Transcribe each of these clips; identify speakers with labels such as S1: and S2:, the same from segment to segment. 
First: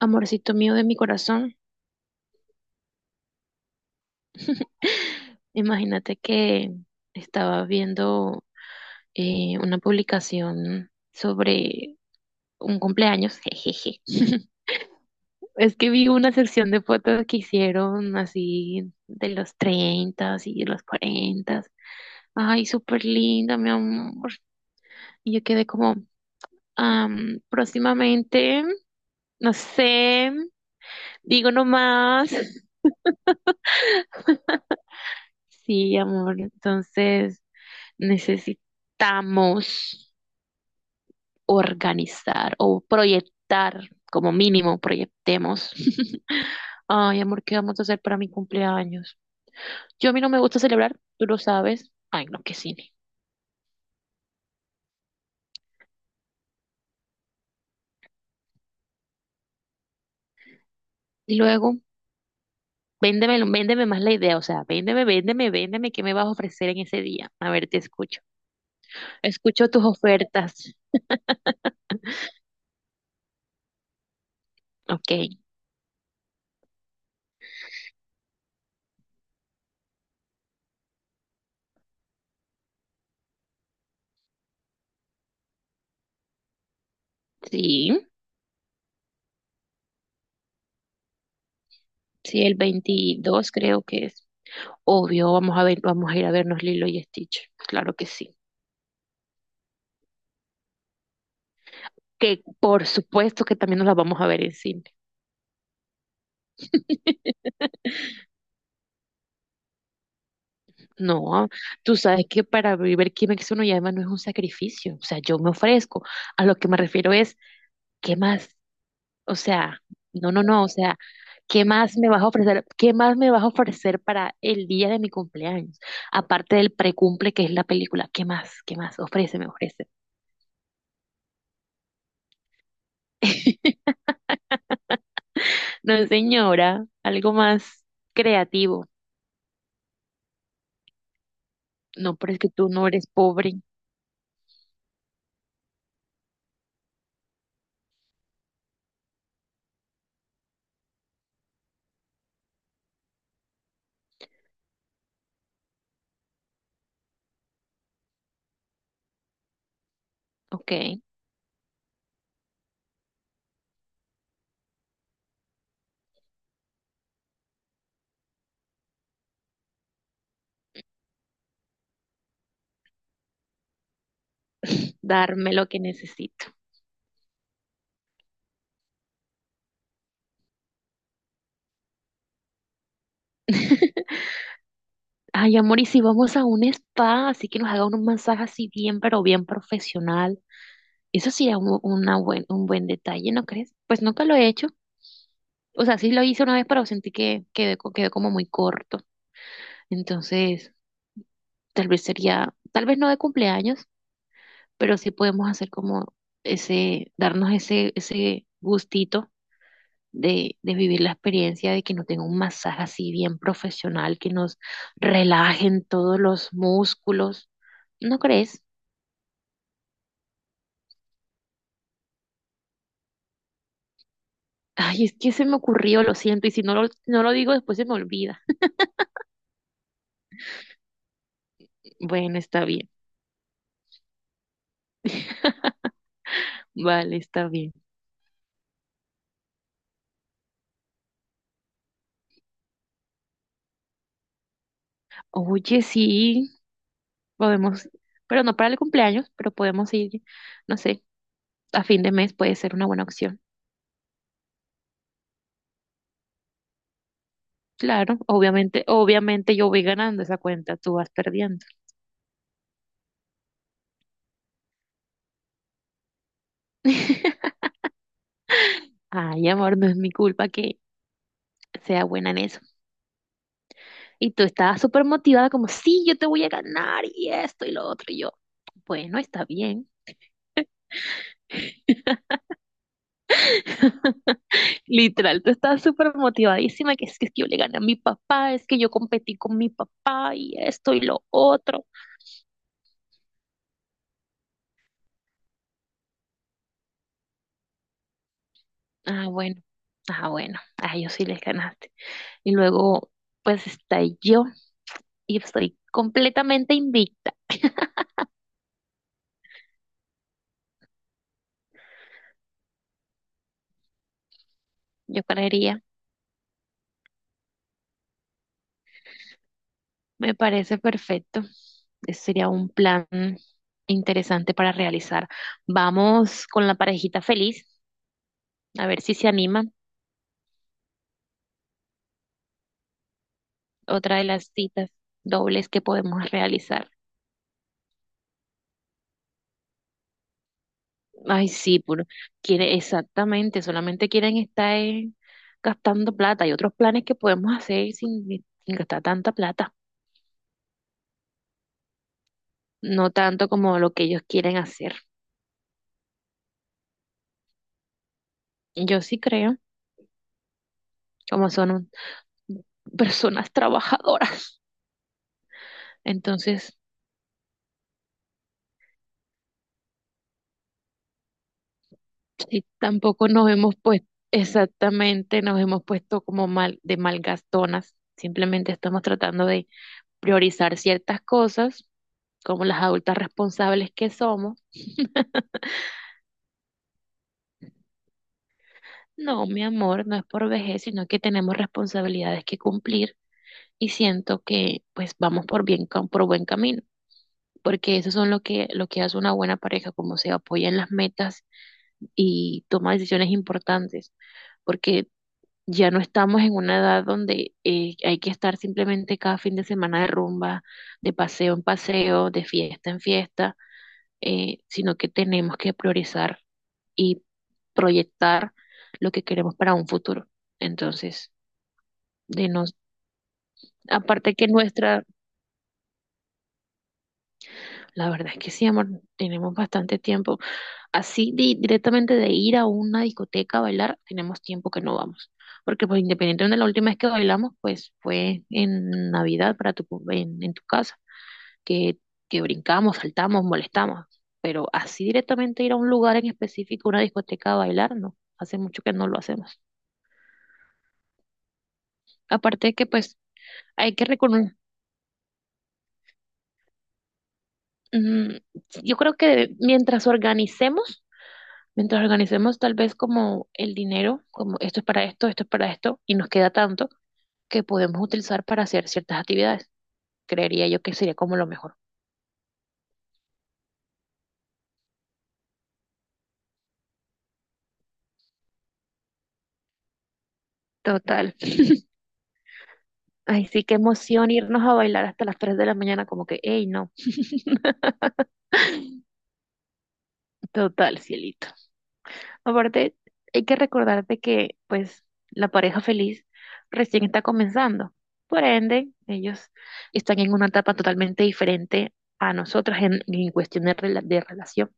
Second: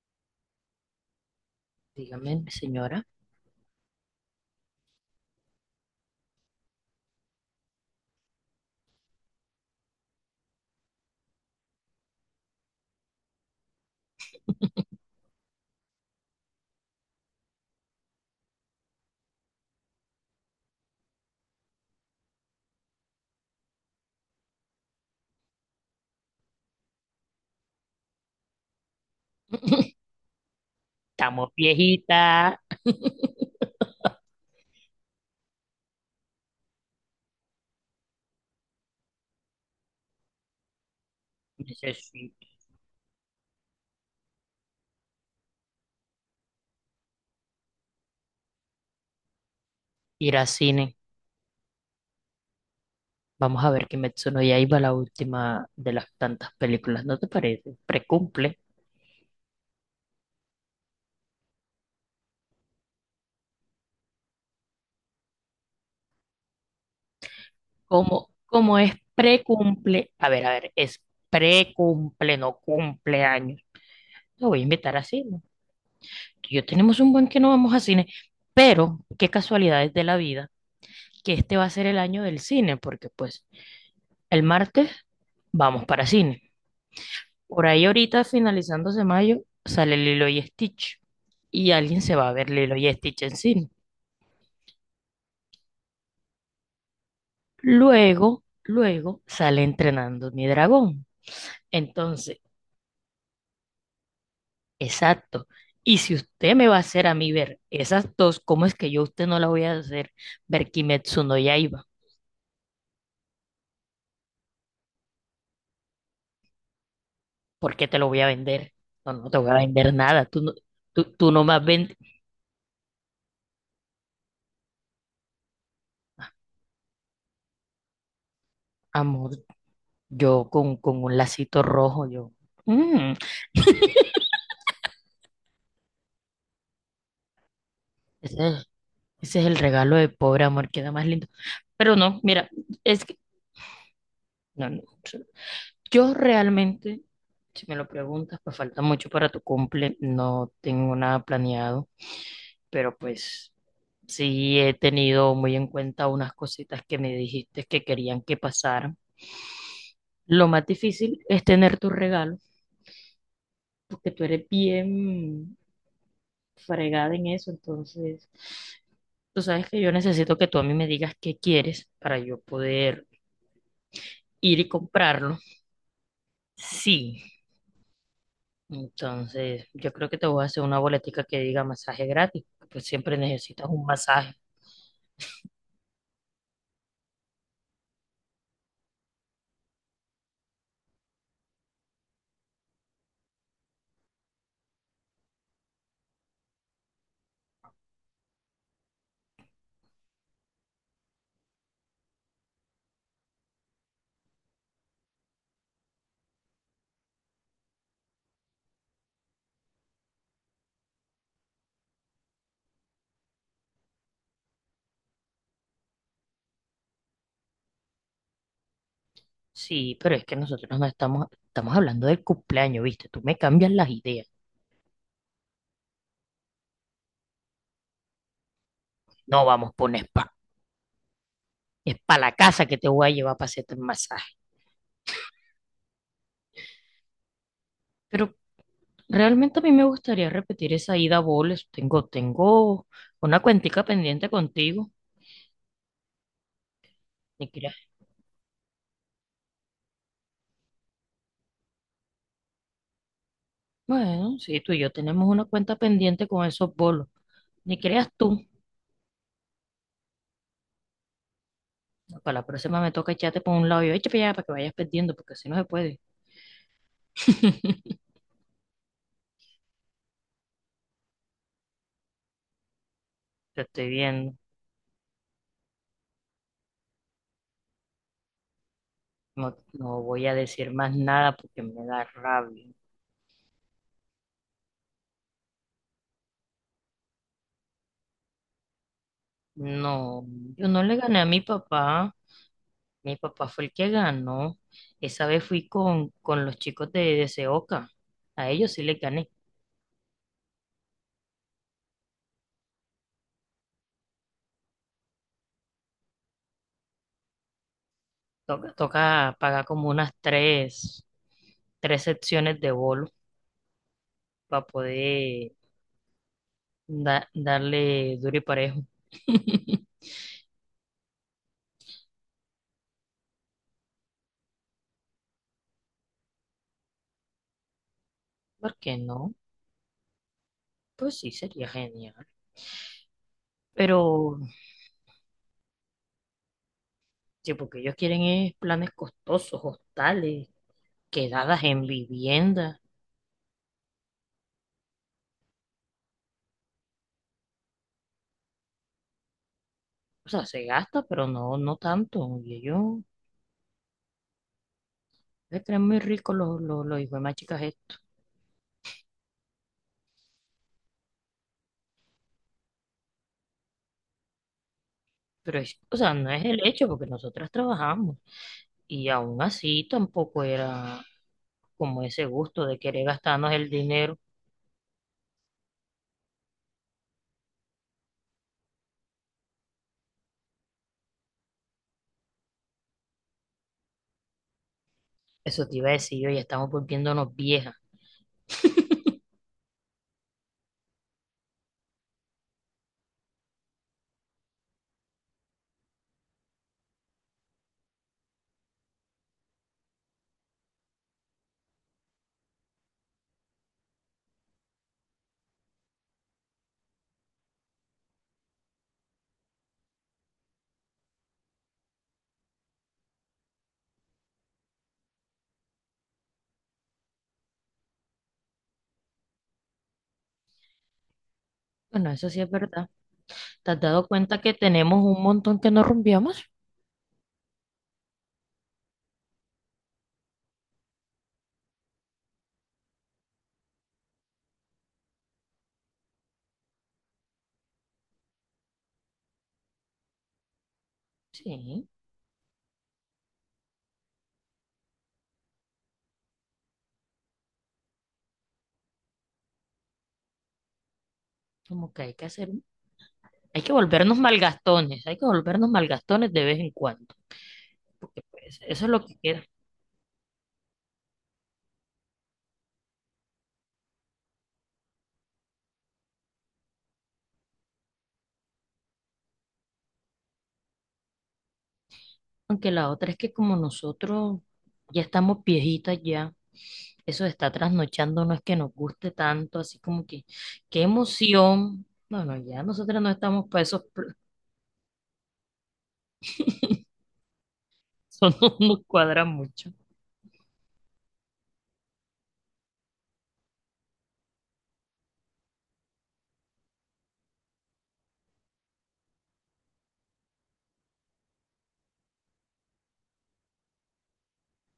S1: Amorcito mío de mi corazón,
S2: Dígame, señora.
S1: imagínate que estaba viendo una publicación sobre un cumpleaños, jejeje. Es que vi una sección de fotos que hicieron así de los 30 y de los 40. Ay, súper linda, mi amor. Y yo quedé como, próximamente, no sé.
S2: Estamos
S1: Digo nomás.
S2: viejitas,
S1: Sí, amor. Entonces necesitamos
S2: necesito
S1: organizar o proyectar, como mínimo, proyectemos. Ay, amor, ¿qué vamos a hacer para mi cumpleaños? Yo a mí no
S2: ir
S1: me
S2: al
S1: gusta
S2: cine.
S1: celebrar, tú lo sabes. Ay, no, qué cine.
S2: Vamos a ver Kimetsu no Yaiba, la última de las tantas películas, ¿no te parece? Precumple.
S1: Y luego, véndeme más la idea, o sea, véndeme qué me vas a ofrecer en ese día. A ver, te escucho.
S2: ¿Cómo es
S1: Escucho tus
S2: precumple. A ver,
S1: ofertas.
S2: es precumple, no cumpleaños. Lo voy a invitar a
S1: Ok,
S2: cine. Tú y yo tenemos un buen que no vamos a cine, pero qué casualidades de la vida que este va a ser el año del cine, porque pues el martes vamos para cine. Por ahí
S1: sí,
S2: ahorita, finalizándose mayo, sale Lilo y Stitch. Y alguien se va a
S1: sí,
S2: ver
S1: el
S2: Lilo y Stitch en
S1: 22
S2: cine.
S1: creo que es. Obvio, vamos a ir a vernos Lilo y Stitch. Claro que sí.
S2: Luego, luego sale entrenando mi dragón. Entonces,
S1: Que por supuesto que también nos las vamos a ver en cine.
S2: exacto. Y si usted me va a hacer a mí ver esas dos, ¿cómo es que yo a usted no la voy a hacer ver Kimetsu no
S1: No,
S2: Yaiba?
S1: tú sabes que para vivir Kimetsu no Yaiba no es un sacrificio. O sea, yo me ofrezco. A lo que me refiero es,
S2: ¿Por qué te lo
S1: ¿qué
S2: voy a
S1: más?
S2: vender? No, no
S1: O
S2: te voy a
S1: sea,
S2: vender nada.
S1: no,
S2: Tú
S1: no,
S2: no,
S1: no. O sea,
S2: tú no más
S1: ¿qué
S2: vendes.
S1: más me vas a ofrecer? ¿Qué más me vas a ofrecer para el día de mi cumpleaños? Aparte del precumple que es la película. ¿Qué más? ¿Qué más?
S2: Amor,
S1: Ofrece, me ofrece.
S2: yo con un lacito rojo, yo. mm,
S1: No, señora, algo más creativo.
S2: Ese es el regalo de pobre amor, queda más lindo. Pero
S1: No,
S2: no,
S1: pero es que
S2: mira,
S1: tú no
S2: es
S1: eres
S2: que,
S1: pobre.
S2: no, no. Yo realmente, si me lo preguntas, pues falta mucho para tu cumple, no tengo nada planeado, pero pues sí he tenido muy en cuenta unas cositas que me dijiste que querían que pasaran. Lo más
S1: Ok,
S2: difícil es tener tu regalo, porque tú eres bien fregada en eso, entonces tú sabes que yo necesito que tú a mí me digas qué quieres para yo poder ir y comprarlo.
S1: darme lo que necesito.
S2: Sí, entonces yo creo que te voy a hacer una boletica que diga masaje gratis, pues siempre necesitas un masaje.
S1: Ay, amor, y si vamos a un spa, así que nos haga un masaje así bien, pero bien profesional. Eso sí es un buen detalle, ¿no crees? Pues nunca lo he hecho. O sea, sí lo hice una vez, pero sentí que quedó como muy corto. Entonces, tal vez no de cumpleaños, pero sí podemos hacer como ese gustito de vivir la experiencia de que nos den un masaje así bien profesional, que nos relajen todos los músculos. ¿No crees?
S2: Sí, pero es que nosotros no estamos, estamos hablando del cumpleaños, ¿viste? Tú me cambias las ideas.
S1: Ay, es que se me ocurrió, lo siento, y si no lo digo después se me olvida.
S2: No vamos por un spa, es para la
S1: Bueno, está
S2: casa que te
S1: bien,
S2: voy a llevar para hacerte el masaje.
S1: vale, está bien.
S2: Pero realmente a mí me gustaría repetir esa ida a boles. Tengo una cuentica pendiente contigo.
S1: Oye, sí,
S2: Ni
S1: podemos,
S2: creas.
S1: pero no para el cumpleaños, pero podemos ir, no sé, a fin de mes puede ser una buena opción.
S2: Bueno, sí, tú y yo tenemos una cuenta pendiente con esos bolos. Ni creas
S1: Claro,
S2: tú.
S1: obviamente yo voy ganando esa cuenta, tú vas perdiendo.
S2: Para la próxima me toca echarte por un lado y yo, échate para allá para que vayas perdiendo, porque si no se puede.
S1: Ay, amor, no es mi culpa que sea buena en eso.
S2: Te estoy
S1: Y
S2: viendo.
S1: tú estabas súper motivada como, sí, yo te voy a ganar y esto y lo otro. Y yo, bueno, está
S2: No,
S1: bien.
S2: no voy a decir más nada porque me da rabia.
S1: Literal, tú estabas súper motivadísima, que es que yo le gané a mi papá, es que yo competí con mi
S2: No,
S1: papá y
S2: yo no
S1: esto
S2: le
S1: y
S2: gané
S1: lo
S2: a mi
S1: otro.
S2: papá. Mi papá fue el que ganó. Esa vez fui con los chicos de Seoca. A ellos sí le
S1: Ah,
S2: gané.
S1: bueno, ah, bueno, a ellos sí les ganaste. Y luego, pues está yo y estoy completamente invicta,
S2: Toca, toca pagar como unas tres, tres secciones de bolo para
S1: yo
S2: poder
S1: creería.
S2: darle duro y parejo.
S1: Me parece perfecto. Ese sería un plan interesante para realizar. Vamos con la parejita feliz.
S2: ¿Por
S1: A
S2: qué
S1: ver si se
S2: no?
S1: animan.
S2: Pues sí, sería genial. Pero
S1: Otra de las citas dobles que podemos realizar.
S2: sí, porque ellos quieren es planes costosos, hostales,
S1: Ay,
S2: quedadas
S1: sí,
S2: en
S1: puro. Quiere,
S2: vivienda.
S1: exactamente. Solamente quieren estar gastando plata. Hay otros planes que podemos hacer sin gastar tanta plata.
S2: O sea, se gasta, pero no, no tanto. Y ellos
S1: No tanto como lo que ellos quieren hacer.
S2: se creen muy ricos los hijos de más chicas estos.
S1: Yo sí creo, como son un- personas trabajadoras.
S2: Pero es, o sea, no es el
S1: Entonces,
S2: hecho, porque nosotras trabajamos. Y aún así tampoco era como ese
S1: sí,
S2: gusto de querer
S1: tampoco nos
S2: gastarnos el
S1: hemos puesto,
S2: dinero.
S1: exactamente, nos hemos puesto como mal, de malgastonas. Simplemente estamos tratando de priorizar ciertas cosas como las adultas responsables que somos.
S2: Eso te iba a decir yo, ya estamos volviéndonos viejas.
S1: No, mi amor, no es por vejez, sino que tenemos responsabilidades que cumplir y siento que pues vamos por bien, cam- por buen camino, porque eso son lo que hace una buena pareja, como se apoya en las metas y toma decisiones importantes, porque ya no estamos en una edad donde hay que estar simplemente cada fin de semana de rumba, de paseo en paseo, de fiesta en fiesta sino que tenemos que priorizar y proyectar lo que queremos para un futuro. Entonces,
S2: Bueno, eso sí
S1: de
S2: es
S1: nos,
S2: verdad. ¿Te has dado
S1: aparte
S2: cuenta
S1: que
S2: que tenemos
S1: nuestra,
S2: un montón que no rumbiamos?
S1: la verdad es que sí, amor, tenemos bastante tiempo. Así di- directamente de ir a una discoteca a bailar, tenemos tiempo que no vamos. Porque pues independientemente de la última vez que bailamos, pues fue en Navidad para tu, en tu casa.
S2: Sí,
S1: que, que brincamos, saltamos, molestamos, pero así directamente ir a un lugar en específico, una discoteca a bailar, no, hace mucho que no lo hacemos.
S2: como que hay que hacer.
S1: Aparte de que pues
S2: Hay que
S1: hay que
S2: volvernos
S1: reconocer,
S2: malgastones, hay que volvernos malgastones de vez en cuando, porque pues eso es
S1: yo
S2: lo
S1: creo
S2: que queda.
S1: que mientras organicemos tal vez como el dinero, como esto es para esto, esto es para esto, y nos queda tanto que podemos utilizar para hacer ciertas actividades, creería yo que sería como lo mejor.
S2: Aunque la otra es que como nosotros ya estamos viejitas ya, eso de estar trasnochando no es que nos guste tanto, así como que, qué
S1: Total.
S2: emoción. No, no, ya nosotros no
S1: Ay,
S2: estamos para
S1: sí, qué
S2: esos, pl-
S1: emoción irnos a bailar hasta las 3 de la mañana, como que, hey, no.
S2: eso no nos cuadra mucho.
S1: Total, cielito. Aparte, hay que recordarte que, pues, la pareja feliz recién está comenzando. Por ende, ellos están en una etapa totalmente diferente a nosotras en cuestión de, rela- de relación.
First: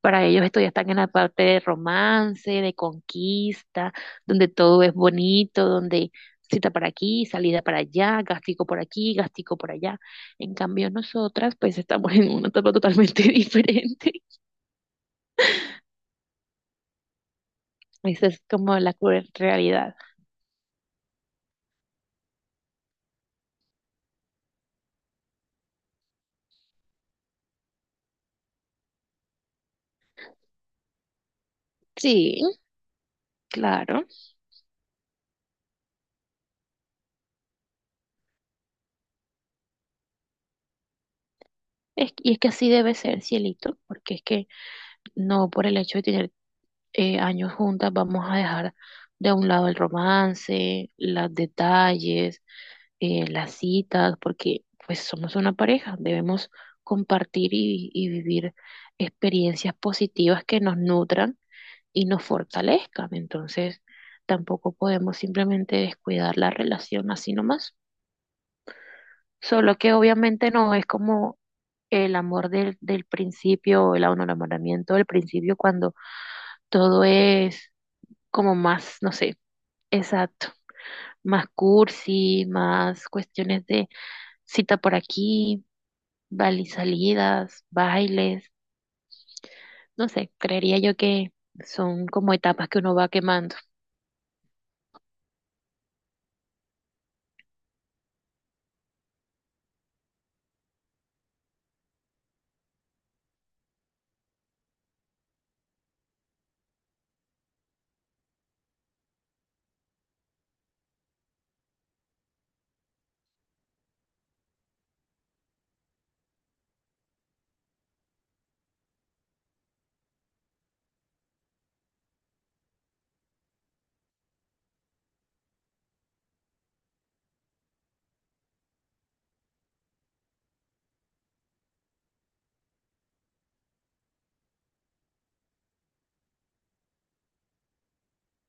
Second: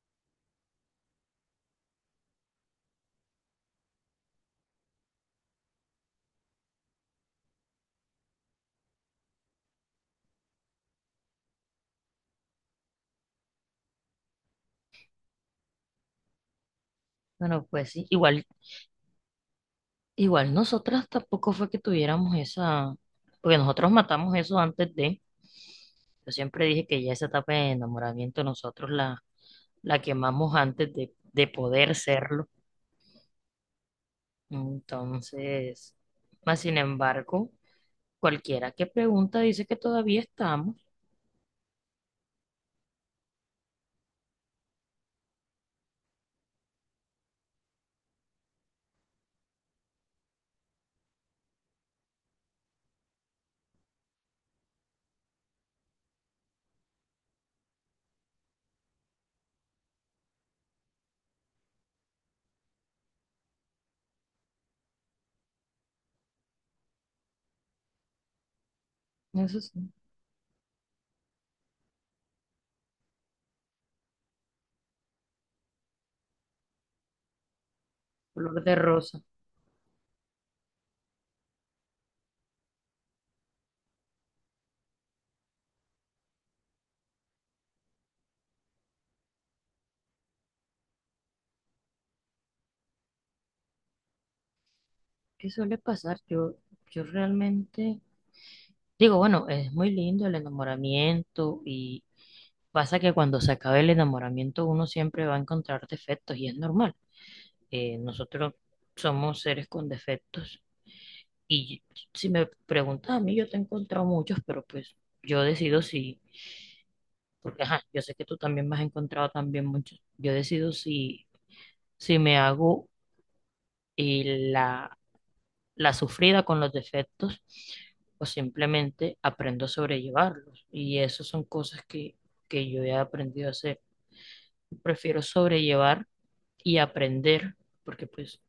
S1: Para ellos, esto ya están en la parte de romance, de conquista, donde todo es bonito, donde cita para aquí, salida para allá, gastico por aquí, gastico por allá. En cambio, nosotras, pues, estamos en una etapa totalmente diferente.
S2: Bueno, pues sí,
S1: Esa es
S2: igual,
S1: como la cruel realidad.
S2: igual nosotras tampoco fue que tuviéramos esa, porque nosotros matamos eso antes de... Yo siempre dije que ya esa etapa de enamoramiento nosotros la quemamos antes de poder
S1: Sí.
S2: serlo.
S1: Claro,
S2: Entonces, más sin embargo, cualquiera que pregunta dice que todavía estamos.
S1: es- y es que así debe ser, cielito, porque es que no por el hecho de tener años juntas vamos a dejar de un lado el romance, los detalles, las citas, porque pues somos una pareja, debemos compartir y vivir experiencias positivas que nos nutran y nos fortalezcan. Entonces, tampoco podemos simplemente descuidar la relación así nomás.
S2: Eso
S1: Solo
S2: sí,
S1: que obviamente no es como el amor del principio, o el enamoramiento del principio, cuando todo es como
S2: color de
S1: más, no
S2: rosa.
S1: sé, exacto, más cursi, más cuestiones de cita por aquí, bal- y salidas, bailes, no sé, creería yo que son como etapas que uno va quemando.
S2: ¿Qué suele pasar? Yo realmente digo, bueno, es muy lindo el enamoramiento y pasa que cuando se acabe el enamoramiento uno siempre va a encontrar defectos y es normal. Nosotros somos seres con defectos y si me preguntas a mí, yo te he encontrado muchos, pero pues yo decido si. Porque, ajá, yo sé que tú también me has encontrado también muchos. Yo decido si, si me hago eh, la, la sufrida con los defectos o simplemente aprendo a sobrellevarlos. Y eso son cosas que yo he aprendido a hacer. Prefiero sobrellevar y aprender, porque pues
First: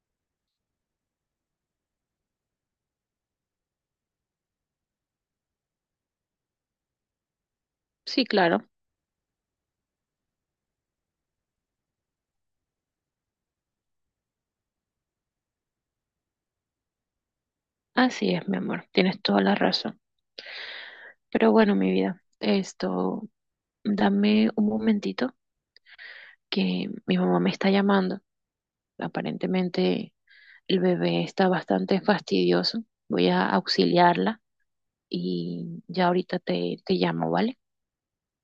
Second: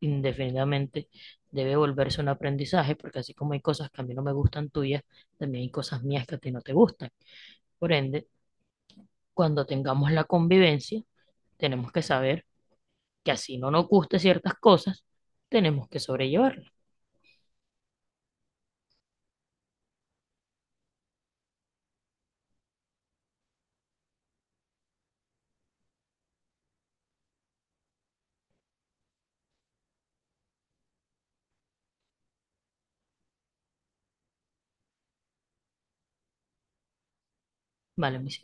S2: indefinidamente debe volverse un aprendizaje, porque así como hay cosas que a mí no me gustan tuyas, también hay cosas mías que a ti no te gustan. Por
S1: Sí,
S2: ende,
S1: claro,
S2: cuando tengamos la convivencia, tenemos que saber que así no nos guste ciertas cosas, tenemos que sobrellevarlas.
S1: así es, mi amor, tienes toda la razón. Pero bueno, mi vida, esto, dame un momentito que mi mamá me está llamando. Aparentemente el bebé está bastante fastidioso. Voy a auxiliarla y ya ahorita te, te llamo, ¿vale?
S2: Vale, mis